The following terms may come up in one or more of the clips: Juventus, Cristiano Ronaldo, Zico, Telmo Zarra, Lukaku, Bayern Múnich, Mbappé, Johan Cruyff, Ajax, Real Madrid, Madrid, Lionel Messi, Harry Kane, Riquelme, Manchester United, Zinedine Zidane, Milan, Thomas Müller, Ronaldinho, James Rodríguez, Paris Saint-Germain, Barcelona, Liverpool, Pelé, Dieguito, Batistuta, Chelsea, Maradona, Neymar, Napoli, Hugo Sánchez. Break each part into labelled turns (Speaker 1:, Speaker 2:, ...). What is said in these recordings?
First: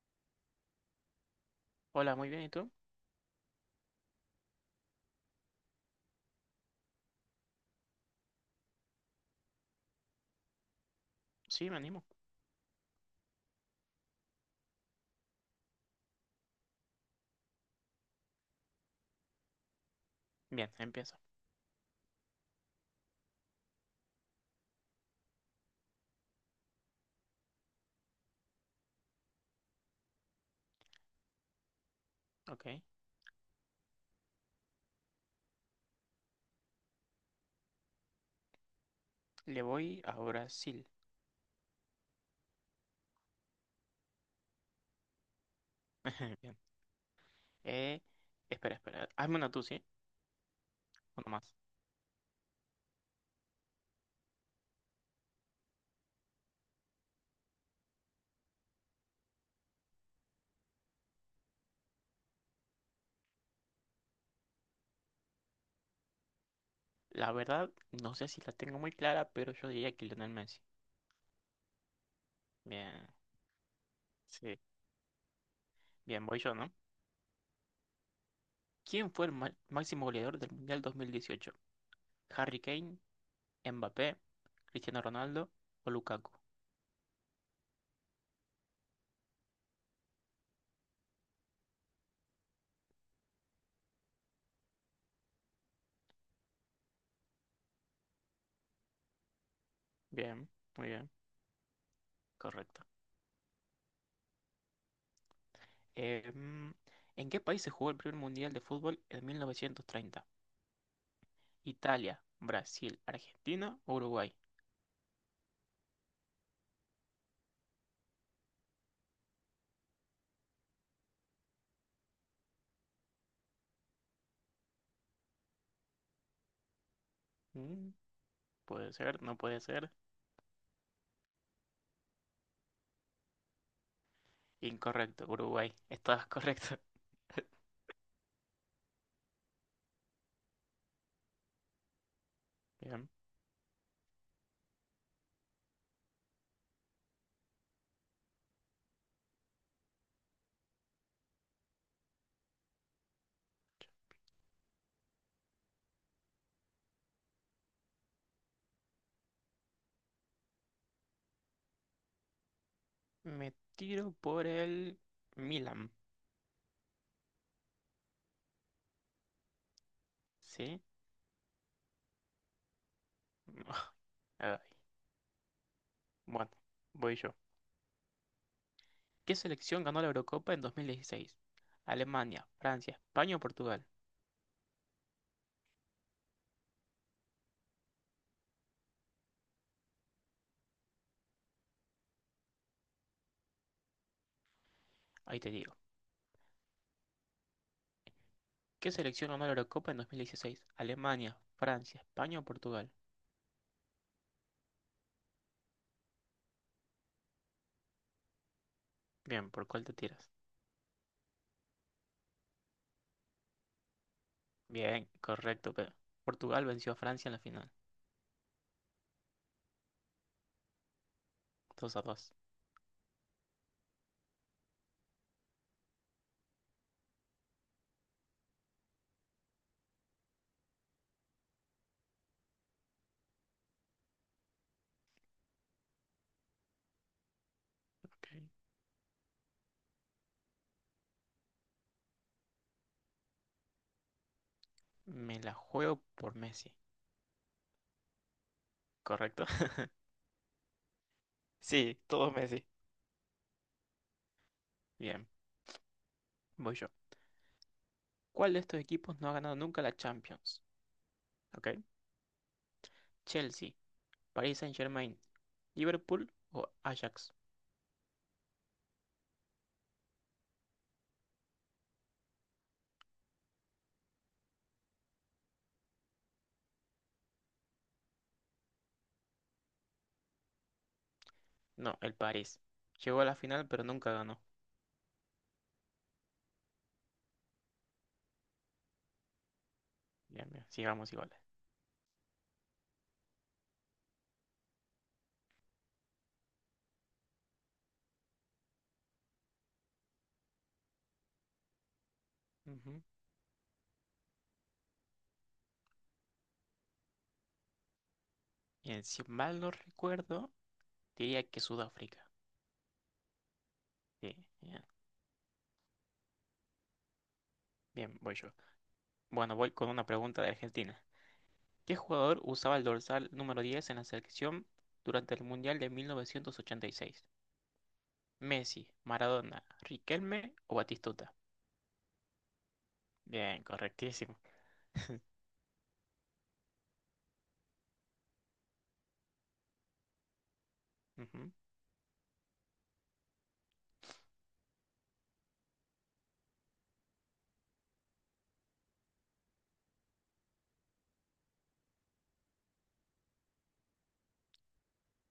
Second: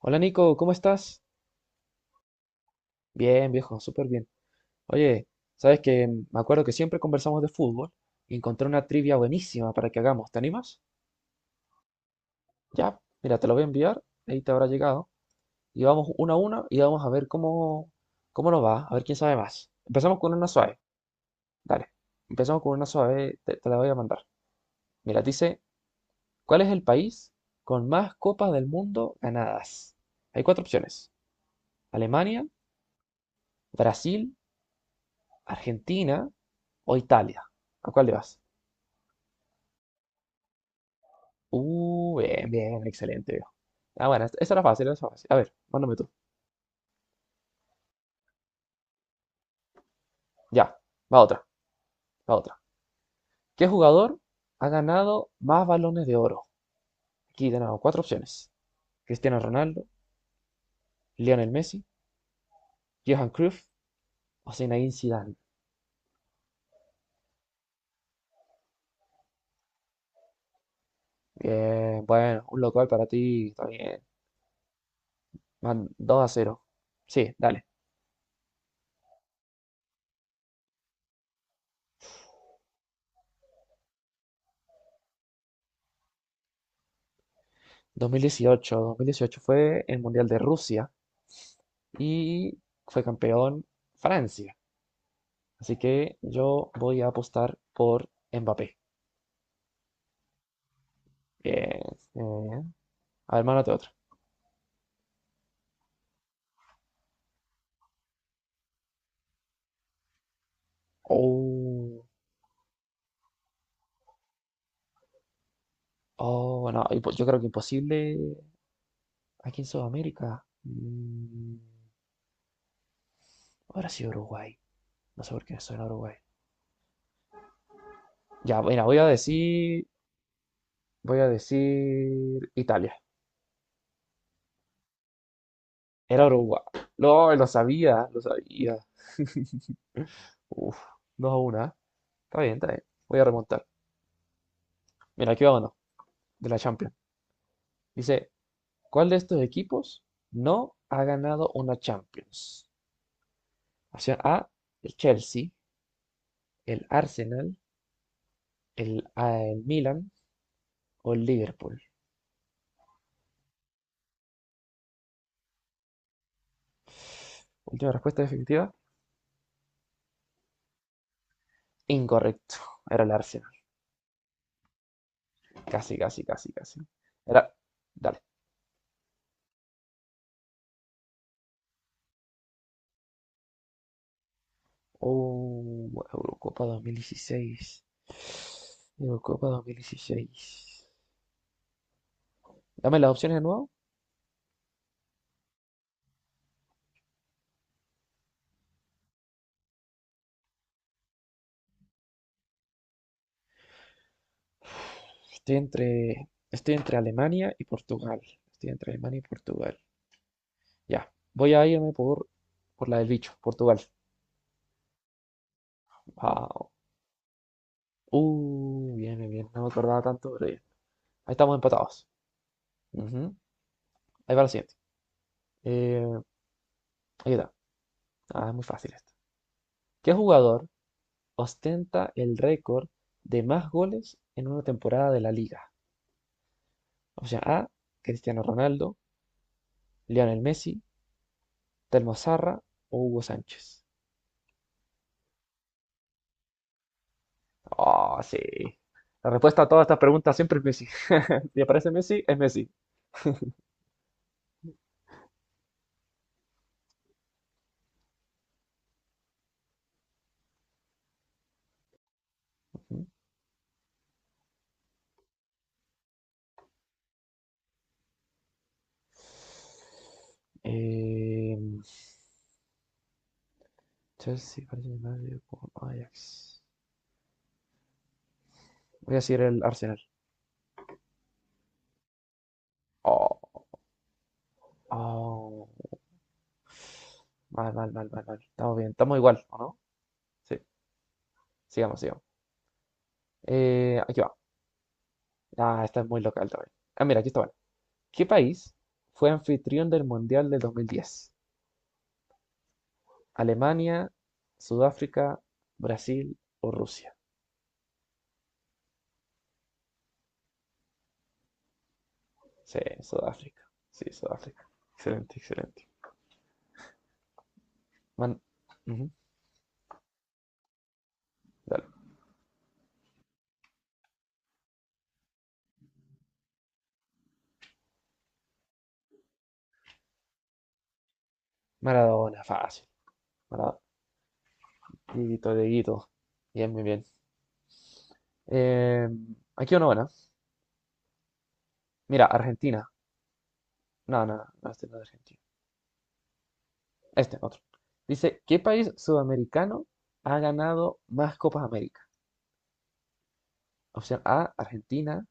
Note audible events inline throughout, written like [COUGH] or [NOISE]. Speaker 1: Hola Nico, ¿cómo estás?
Speaker 2: Hola, muy bien, ¿y tú?
Speaker 1: Bien, viejo, súper bien. Oye, sabes que me acuerdo que siempre conversamos de fútbol y encontré una trivia buenísima para que hagamos. ¿Te animas?
Speaker 2: Sí, me animo.
Speaker 1: Ya, mira, te lo voy a enviar, ahí te habrá llegado. Y vamos uno a uno y vamos a ver cómo nos va, a ver quién sabe más. Empezamos con una
Speaker 2: Bien,
Speaker 1: suave.
Speaker 2: empiezo.
Speaker 1: Dale, empezamos con una suave, te la voy a mandar. Mira, dice, ¿cuál es el país con más copas del mundo ganadas? Hay cuatro opciones. Alemania,
Speaker 2: Ok.
Speaker 1: Brasil, Argentina o Italia. ¿A cuál le vas?
Speaker 2: Le voy a Brasil.
Speaker 1: Bien, bien, excelente, viejo. Ah, bueno, esa era fácil, esa era fácil. A ver, mándame tú.
Speaker 2: [LAUGHS] Bien. Eh, espera. Hazme una tú, ¿sí?
Speaker 1: Ya, va
Speaker 2: Uno
Speaker 1: otra,
Speaker 2: más.
Speaker 1: va otra. ¿Qué jugador ha ganado más balones de oro? Aquí tenemos cuatro opciones. Cristiano Ronaldo, Lionel Messi, Johan Cruyff o Zinedine Zidane.
Speaker 2: La verdad, no sé si la tengo muy clara, pero yo diría que Lionel Messi.
Speaker 1: Bien, bueno, un local para
Speaker 2: Bien,
Speaker 1: ti, está bien.
Speaker 2: sí.
Speaker 1: Van dos
Speaker 2: Bien,
Speaker 1: a
Speaker 2: voy yo,
Speaker 1: cero
Speaker 2: ¿no?
Speaker 1: Sí, dale.
Speaker 2: ¿Quién fue el máximo goleador del Mundial 2018? ¿Harry Kane, Mbappé, Cristiano Ronaldo o Lukaku?
Speaker 1: 2018, 2018 fue el Mundial de Rusia y fue campeón Francia. Así que yo voy a apostar por Mbappé.
Speaker 2: Bien, muy bien,
Speaker 1: Bien, bien.
Speaker 2: correcto.
Speaker 1: A ver, mándate otra.
Speaker 2: Eh, mm, ¿En qué país se jugó el primer Mundial de fútbol en 1930?
Speaker 1: Oh,
Speaker 2: Italia, Brasil, Argentina, Uruguay.
Speaker 1: oh, no, yo creo que imposible aquí en Sudamérica. Ahora sí Uruguay. No sé por qué me suena Uruguay.
Speaker 2: Mm,
Speaker 1: Ya, mira,
Speaker 2: puede ser, no puede ser.
Speaker 1: voy a decir Italia.
Speaker 2: Incorrecto, Uruguay.
Speaker 1: Era
Speaker 2: Estabas
Speaker 1: Uruguay.
Speaker 2: correcto.
Speaker 1: No, lo sabía, lo sabía. Uf, dos a 1, ¿eh? Está bien, está
Speaker 2: [LAUGHS]
Speaker 1: bien.
Speaker 2: Bien.
Speaker 1: Voy a remontar. Mira, aquí va uno, de la Champions. Dice, ¿cuál de estos equipos no ha ganado una Champions? Opción A, el Chelsea, el Arsenal, el Milan o el Liverpool.
Speaker 2: Me tiro por el Milan.
Speaker 1: Última respuesta definitiva.
Speaker 2: ¿Sí?
Speaker 1: Incorrecto. Era el Arsenal.
Speaker 2: [LAUGHS] Ay.
Speaker 1: Casi, casi,
Speaker 2: Bueno,
Speaker 1: casi, casi.
Speaker 2: voy yo.
Speaker 1: Era. Dale.
Speaker 2: ¿Qué selección ganó la Eurocopa en 2016? Alemania, Francia, España o Portugal.
Speaker 1: Oh, Eurocopa 2016. Eurocopa 2016. Dame las opciones de nuevo.
Speaker 2: Ahí te digo. ¿Qué selección ganó la Eurocopa en 2016? Alemania, Francia, España o Portugal.
Speaker 1: Estoy entre Alemania y Portugal. Estoy entre Alemania y
Speaker 2: Bien, ¿por
Speaker 1: Portugal.
Speaker 2: cuál te tiras?
Speaker 1: Ya, voy a irme por la del bicho, Portugal.
Speaker 2: Bien, correcto, pero Portugal
Speaker 1: Wow.
Speaker 2: venció a Francia en la final.
Speaker 1: Bien, bien, bien. No me acordaba tanto, pero bien. Ahí estamos
Speaker 2: 2 a
Speaker 1: empatados.
Speaker 2: 2.
Speaker 1: Ujú. Ahí va la siguiente. Eh, ahí está. Ah, es muy fácil esto. ¿Qué jugador ostenta el récord de más goles en una temporada de la liga? O sea, A,
Speaker 2: Ok.
Speaker 1: Cristiano Ronaldo, Lionel Messi, Telmo Zarra o Hugo Sánchez.
Speaker 2: Me la juego por Messi,
Speaker 1: Oh, sí. La
Speaker 2: ¿correcto?
Speaker 1: respuesta a
Speaker 2: [LAUGHS]
Speaker 1: todas estas preguntas siempre es Messi. [LAUGHS] Si aparece
Speaker 2: Sí,
Speaker 1: Messi,
Speaker 2: todo
Speaker 1: es
Speaker 2: Messi.
Speaker 1: Messi.
Speaker 2: Bien, voy yo. ¿Cuál de estos equipos no ha ganado nunca la Champions? Ok. Chelsea, Paris Saint-Germain, Liverpool o Ajax.
Speaker 1: Eh, Chelsea parece más con Ajax. Voy a seguir el Arsenal.
Speaker 2: No, el París. Llegó a la
Speaker 1: Oh,
Speaker 2: final, pero nunca ganó.
Speaker 1: oh, mal, mal, mal, mal, mal. Estamos bien, estamos igual, ¿o no?
Speaker 2: Bien,
Speaker 1: Sí,
Speaker 2: bien, sigamos iguales.
Speaker 1: sigamos, sigamos. Aquí va. Ah, esta es muy local también. Ah, mira, aquí está bueno. ¿Qué país fue anfitrión del Mundial del 2010?
Speaker 2: Ujú.
Speaker 1: ¿Alemania, Sudáfrica, Brasil o Rusia?
Speaker 2: Bien, si mal no recuerdo, diría que Sudáfrica.
Speaker 1: Sí, Sudáfrica. Sí,
Speaker 2: Sí,
Speaker 1: Sudáfrica.
Speaker 2: bien,
Speaker 1: Excelente, excelente.
Speaker 2: bien, voy
Speaker 1: Man-
Speaker 2: yo.
Speaker 1: Ujú,
Speaker 2: Bueno, voy con una pregunta de Argentina.
Speaker 1: dale.
Speaker 2: ¿Qué jugador usaba el dorsal número 10 en la selección durante el Mundial de 1986? Messi, Maradona, Riquelme o Batistuta.
Speaker 1: Maradona, fácil.
Speaker 2: Bien,
Speaker 1: Para
Speaker 2: correctísimo.
Speaker 1: Dieguito, Dieguito. Bien, muy bien. Eh, aquí una buena.
Speaker 2: Ujú.
Speaker 1: Mira, Argentina. No, no, no, no, este no es de Argentina. Este, otro. Dice, ¿qué país sudamericano ha ganado más Copas América? Opción A, Argentina.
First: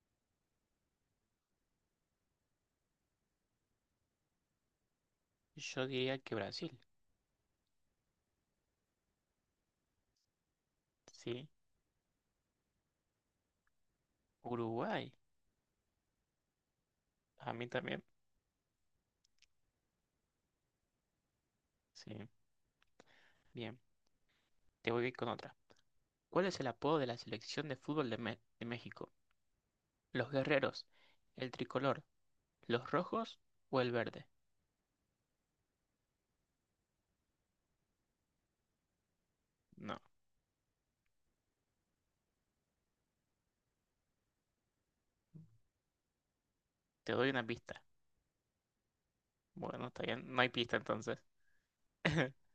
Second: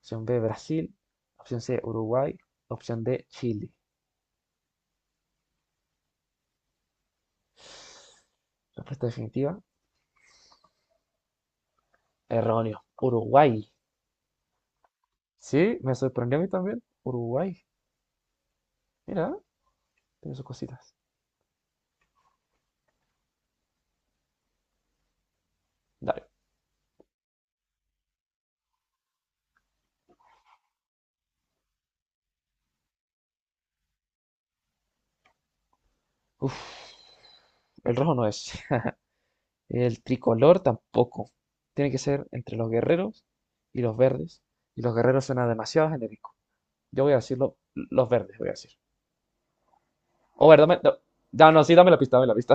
Speaker 1: Opción B, Brasil. Opción C, Uruguay. Opción D, Chile.
Speaker 2: Yo diría que Brasil,
Speaker 1: Respuesta definitiva,
Speaker 2: sí.
Speaker 1: erróneo. Uruguay.
Speaker 2: Uruguay,
Speaker 1: Sí, me sorprendió a mí también.
Speaker 2: a
Speaker 1: Uruguay.
Speaker 2: mí también,
Speaker 1: Mira, tiene sus cositas.
Speaker 2: sí. Bien, te voy a ir con otra.
Speaker 1: Dale.
Speaker 2: ¿Cuál es el apodo de la selección de fútbol de, de México? ¿Los guerreros, el tricolor, los rojos o el verde?
Speaker 1: Uf, el rojo no es. [LAUGHS]
Speaker 2: No,
Speaker 1: El tricolor tampoco. Tiene que ser entre los guerreros y los verdes. Y los guerreros suena demasiado genérico. Yo
Speaker 2: te
Speaker 1: voy a
Speaker 2: doy una
Speaker 1: decirlo,
Speaker 2: pista.
Speaker 1: los verdes, voy a decir.
Speaker 2: Bueno, está bien, no
Speaker 1: O
Speaker 2: hay
Speaker 1: ver, dame.
Speaker 2: pista
Speaker 1: No,
Speaker 2: entonces.
Speaker 1: no, no, sí, dame la pista, dame la
Speaker 2: [LAUGHS]
Speaker 1: pista.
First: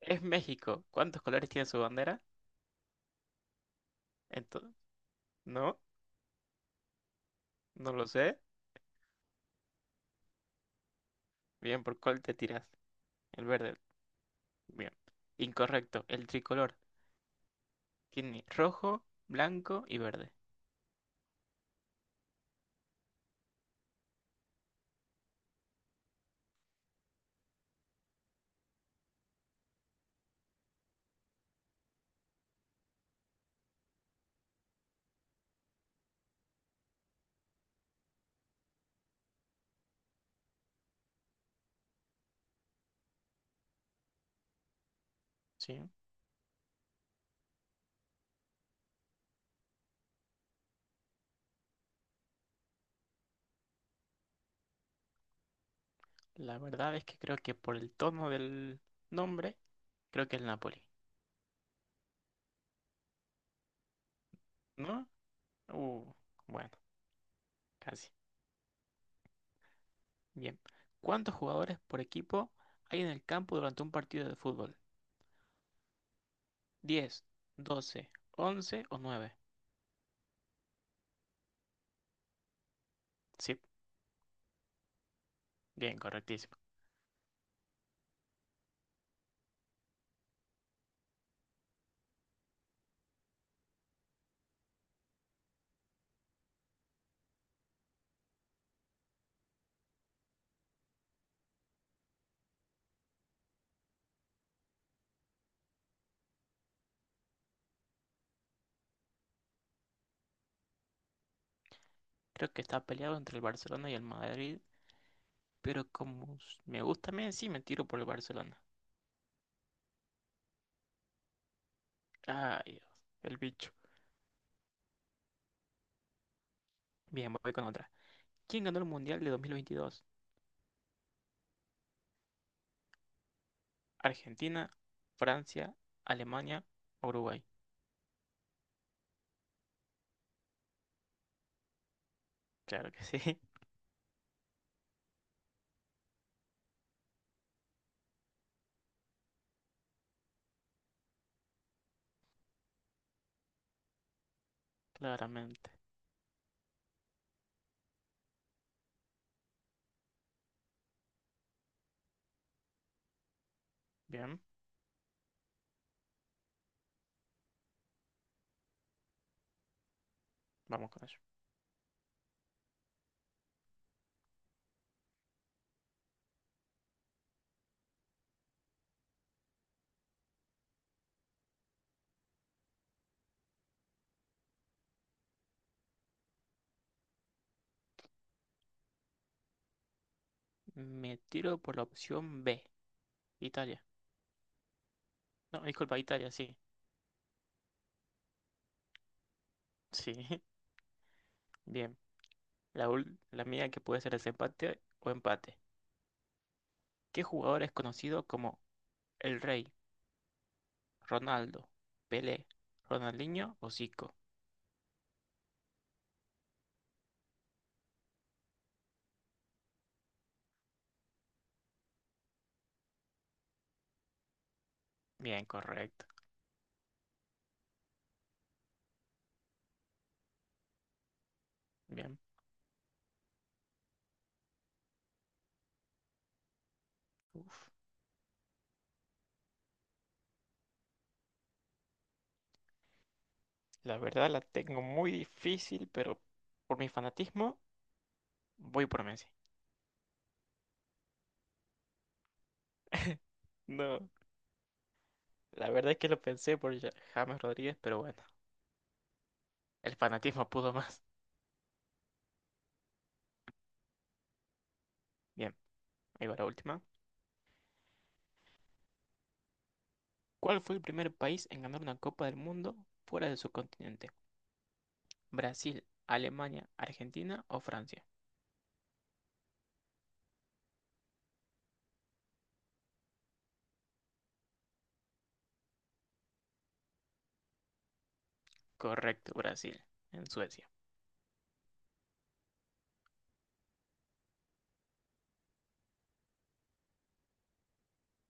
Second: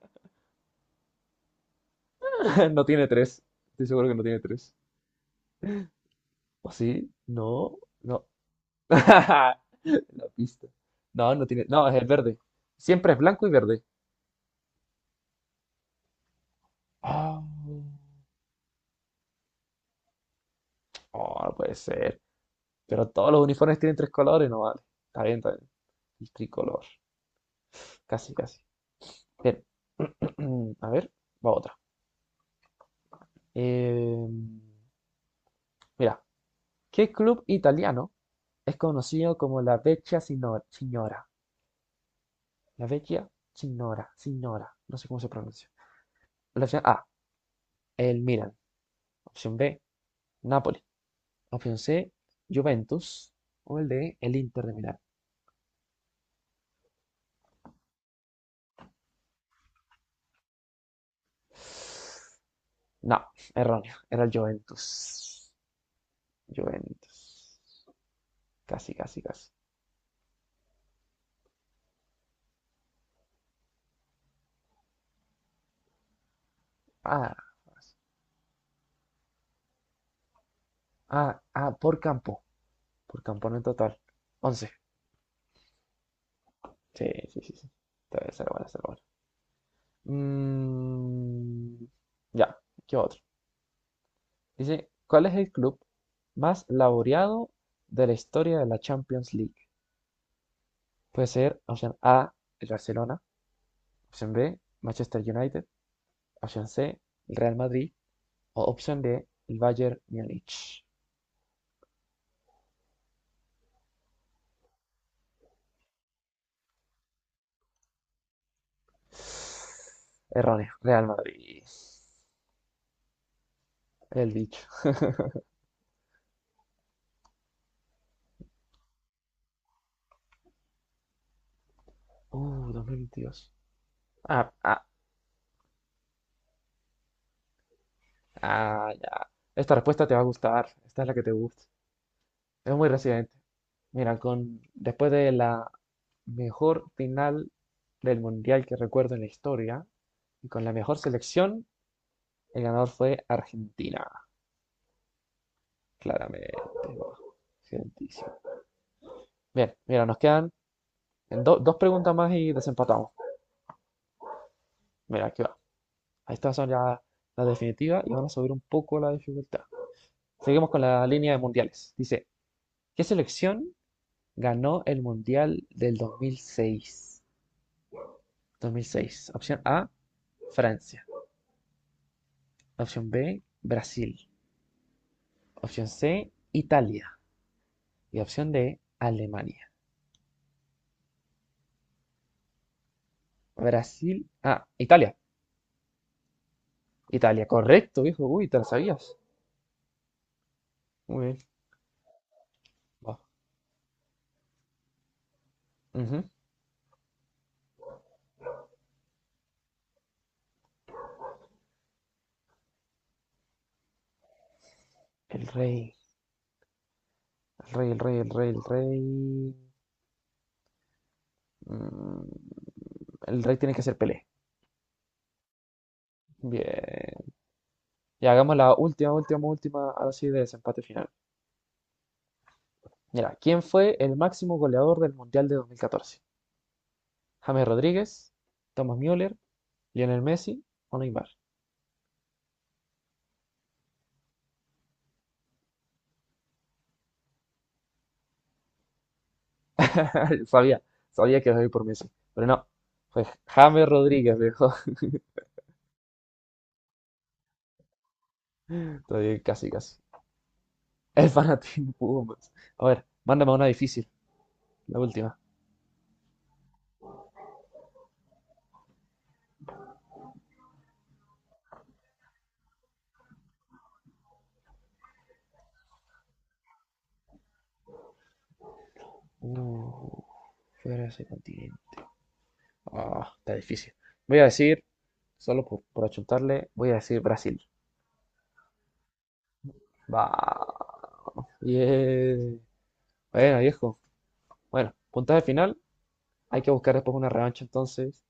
Speaker 2: Es México. ¿Cuántos colores tiene su bandera?
Speaker 1: [LAUGHS] No tiene tres. Estoy seguro que no tiene
Speaker 2: Entonces,
Speaker 1: tres.
Speaker 2: no,
Speaker 1: ¿O sí? No,
Speaker 2: no lo
Speaker 1: no.
Speaker 2: sé.
Speaker 1: [LAUGHS] La pista. No, no tiene.
Speaker 2: Bien,
Speaker 1: No, es
Speaker 2: ¿por
Speaker 1: el
Speaker 2: cuál te
Speaker 1: verde.
Speaker 2: tiras?
Speaker 1: Siempre es
Speaker 2: El
Speaker 1: blanco y
Speaker 2: verde.
Speaker 1: verde.
Speaker 2: Bien. Incorrecto. El tricolor
Speaker 1: Ah,
Speaker 2: tiene rojo, blanco y verde.
Speaker 1: oh, no puede ser. Pero todos los uniformes tienen tres colores, no vale. Está bien, está bien. El tricolor. Casi, casi. Bien. [CLEARS THROAT] [COUGHS] A ver, va otra. Eh, mira, ¿qué club italiano es conocido como la Vecchia Signora? La Vecchia Signora, Signora, no sé cómo se pronuncia.
Speaker 2: Sí.
Speaker 1: La opción A, el Milan. Opción B, Napoli. Opción C, Juventus. O el D, el Inter de Milán.
Speaker 2: La verdad es que creo que por el tono del nombre, creo que es el Napoli.
Speaker 1: No, erróneo, era el Juventus.
Speaker 2: ¿No? Uh, bueno,
Speaker 1: Juventus.
Speaker 2: casi.
Speaker 1: Casi, casi, casi.
Speaker 2: Bien. ¿Cuántos jugadores por equipo hay en el campo durante un partido de fútbol? ¿Diez,
Speaker 1: Ah,
Speaker 2: doce, 11 o nueve?
Speaker 1: ah, ah, por campo. Por campana
Speaker 2: Sí,
Speaker 1: en total. 11.
Speaker 2: bien, correctísimo.
Speaker 1: Sí, sí, sí, sí. Está bien, será bueno, será bueno. Mm, ya, ¿qué otro? Dice, ¿cuál es el club más laureado de la historia de la Champions League? Puede ser opción A, el Barcelona, opción B, Manchester United, opción C, el Real Madrid o opción D, el Bayern Múnich.
Speaker 2: Creo que está peleado entre el Barcelona y el Madrid, pero como me gusta Messi, me tiro por el Barcelona.
Speaker 1: Erróneo, Real Madrid.
Speaker 2: Ay, Dios, el bicho.
Speaker 1: El bicho.
Speaker 2: Bien, voy con otra. ¿Quién ganó el Mundial de 2022?
Speaker 1: 2022. Ah,
Speaker 2: ¿Argentina,
Speaker 1: ah,
Speaker 2: Francia, Alemania, Uruguay?
Speaker 1: ah, ya. Esta respuesta te va a gustar. Esta es la que te gusta. Es muy
Speaker 2: Claro que sí,
Speaker 1: reciente.
Speaker 2: [LAUGHS]
Speaker 1: Mira, con después de la mejor final del mundial que recuerdo en la historia y con la mejor selección, el ganador fue Argentina,
Speaker 2: claramente.
Speaker 1: claramente. Argentísimo. Bien, mira, nos quedan dos preguntas más y desempatamos.
Speaker 2: Bien,
Speaker 1: Mira, aquí va. Estas son ya las definitivas y van a subir un poco la dificultad. Seguimos con
Speaker 2: vamos con
Speaker 1: la
Speaker 2: ello.
Speaker 1: línea de mundiales. Dice, ¿qué selección ganó el Mundial del 2006? 2006. Opción A, Francia. Opción B, Brasil. Opción C, Italia. Y opción D, Alemania.
Speaker 2: Me tiro por la opción B, Italia.
Speaker 1: Brasil. Ah, Italia.
Speaker 2: No, disculpa, Italia, sí.
Speaker 1: Italia, correcto, viejo. Uy, te la sabías.
Speaker 2: Sí, [LAUGHS]
Speaker 1: Muy bien.
Speaker 2: bien. La,
Speaker 1: Va.
Speaker 2: la mía que puede ser desempate o empate.
Speaker 1: Ujú.
Speaker 2: ¿Qué jugador es conocido como el Rey, Ronaldo, Pelé, Ronaldinho o Zico?
Speaker 1: El rey. El rey, el rey, el rey, el rey. Mm, el rey tiene que ser Pelé.
Speaker 2: Bien, correcto.
Speaker 1: Bien. Y hagamos la última, última, última, así de desempate final.
Speaker 2: Bien.
Speaker 1: Mira, ¿quién fue el máximo goleador del Mundial de 2014? James
Speaker 2: Uf,
Speaker 1: Rodríguez, Thomas Müller, Lionel Messi o Neymar.
Speaker 2: la verdad la tengo muy difícil, pero por mi fanatismo. Voy por Messi.
Speaker 1: [LAUGHS] Sabía, sabía que iba a ir por Messi, pero no, fue James
Speaker 2: No,
Speaker 1: Rodríguez, viejo.
Speaker 2: la verdad es que lo pensé por James Rodríguez, pero bueno,
Speaker 1: [LAUGHS] Estoy casi,
Speaker 2: el
Speaker 1: casi.
Speaker 2: fanatismo pudo más.
Speaker 1: El fanatismo [LAUGHS] pudo más. A ver, mándame una difícil, la última.
Speaker 2: Bien, ahí va la última. ¿Cuál fue el primer país en ganar una Copa del Mundo fuera de su continente? ¿Brasil, Alemania, Argentina o Francia?
Speaker 1: Uh, fuera de ese continente. Ah, está difícil. Voy a decir, solo por achuntarle, voy a decir Brasil.
Speaker 2: Correcto, Brasil, en
Speaker 1: Va.
Speaker 2: Suecia.
Speaker 1: Bien. Bueno, viejo. Bueno, puntaje final. Hay que buscar después una revancha entonces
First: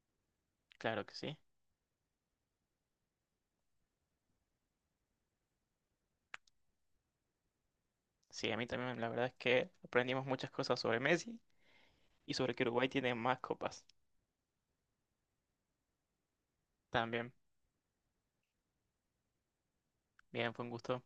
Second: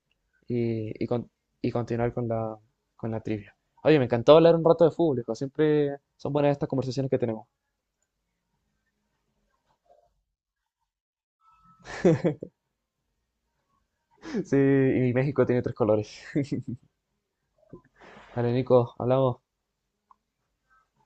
Speaker 1: y,
Speaker 2: Claro
Speaker 1: y
Speaker 2: que sí.
Speaker 1: y continuar con la trivia. Oye, me encantó hablar un rato de fútbol, hijo. Siempre son buenas estas conversaciones que tenemos.
Speaker 2: Sí, a mí también la verdad es que aprendimos muchas cosas sobre Messi y sobre que Uruguay tiene más copas.
Speaker 1: [LAUGHS] Sí, y México tiene tres colores.
Speaker 2: También,
Speaker 1: Vale, Nico, hablamos.
Speaker 2: bien, fue un gusto.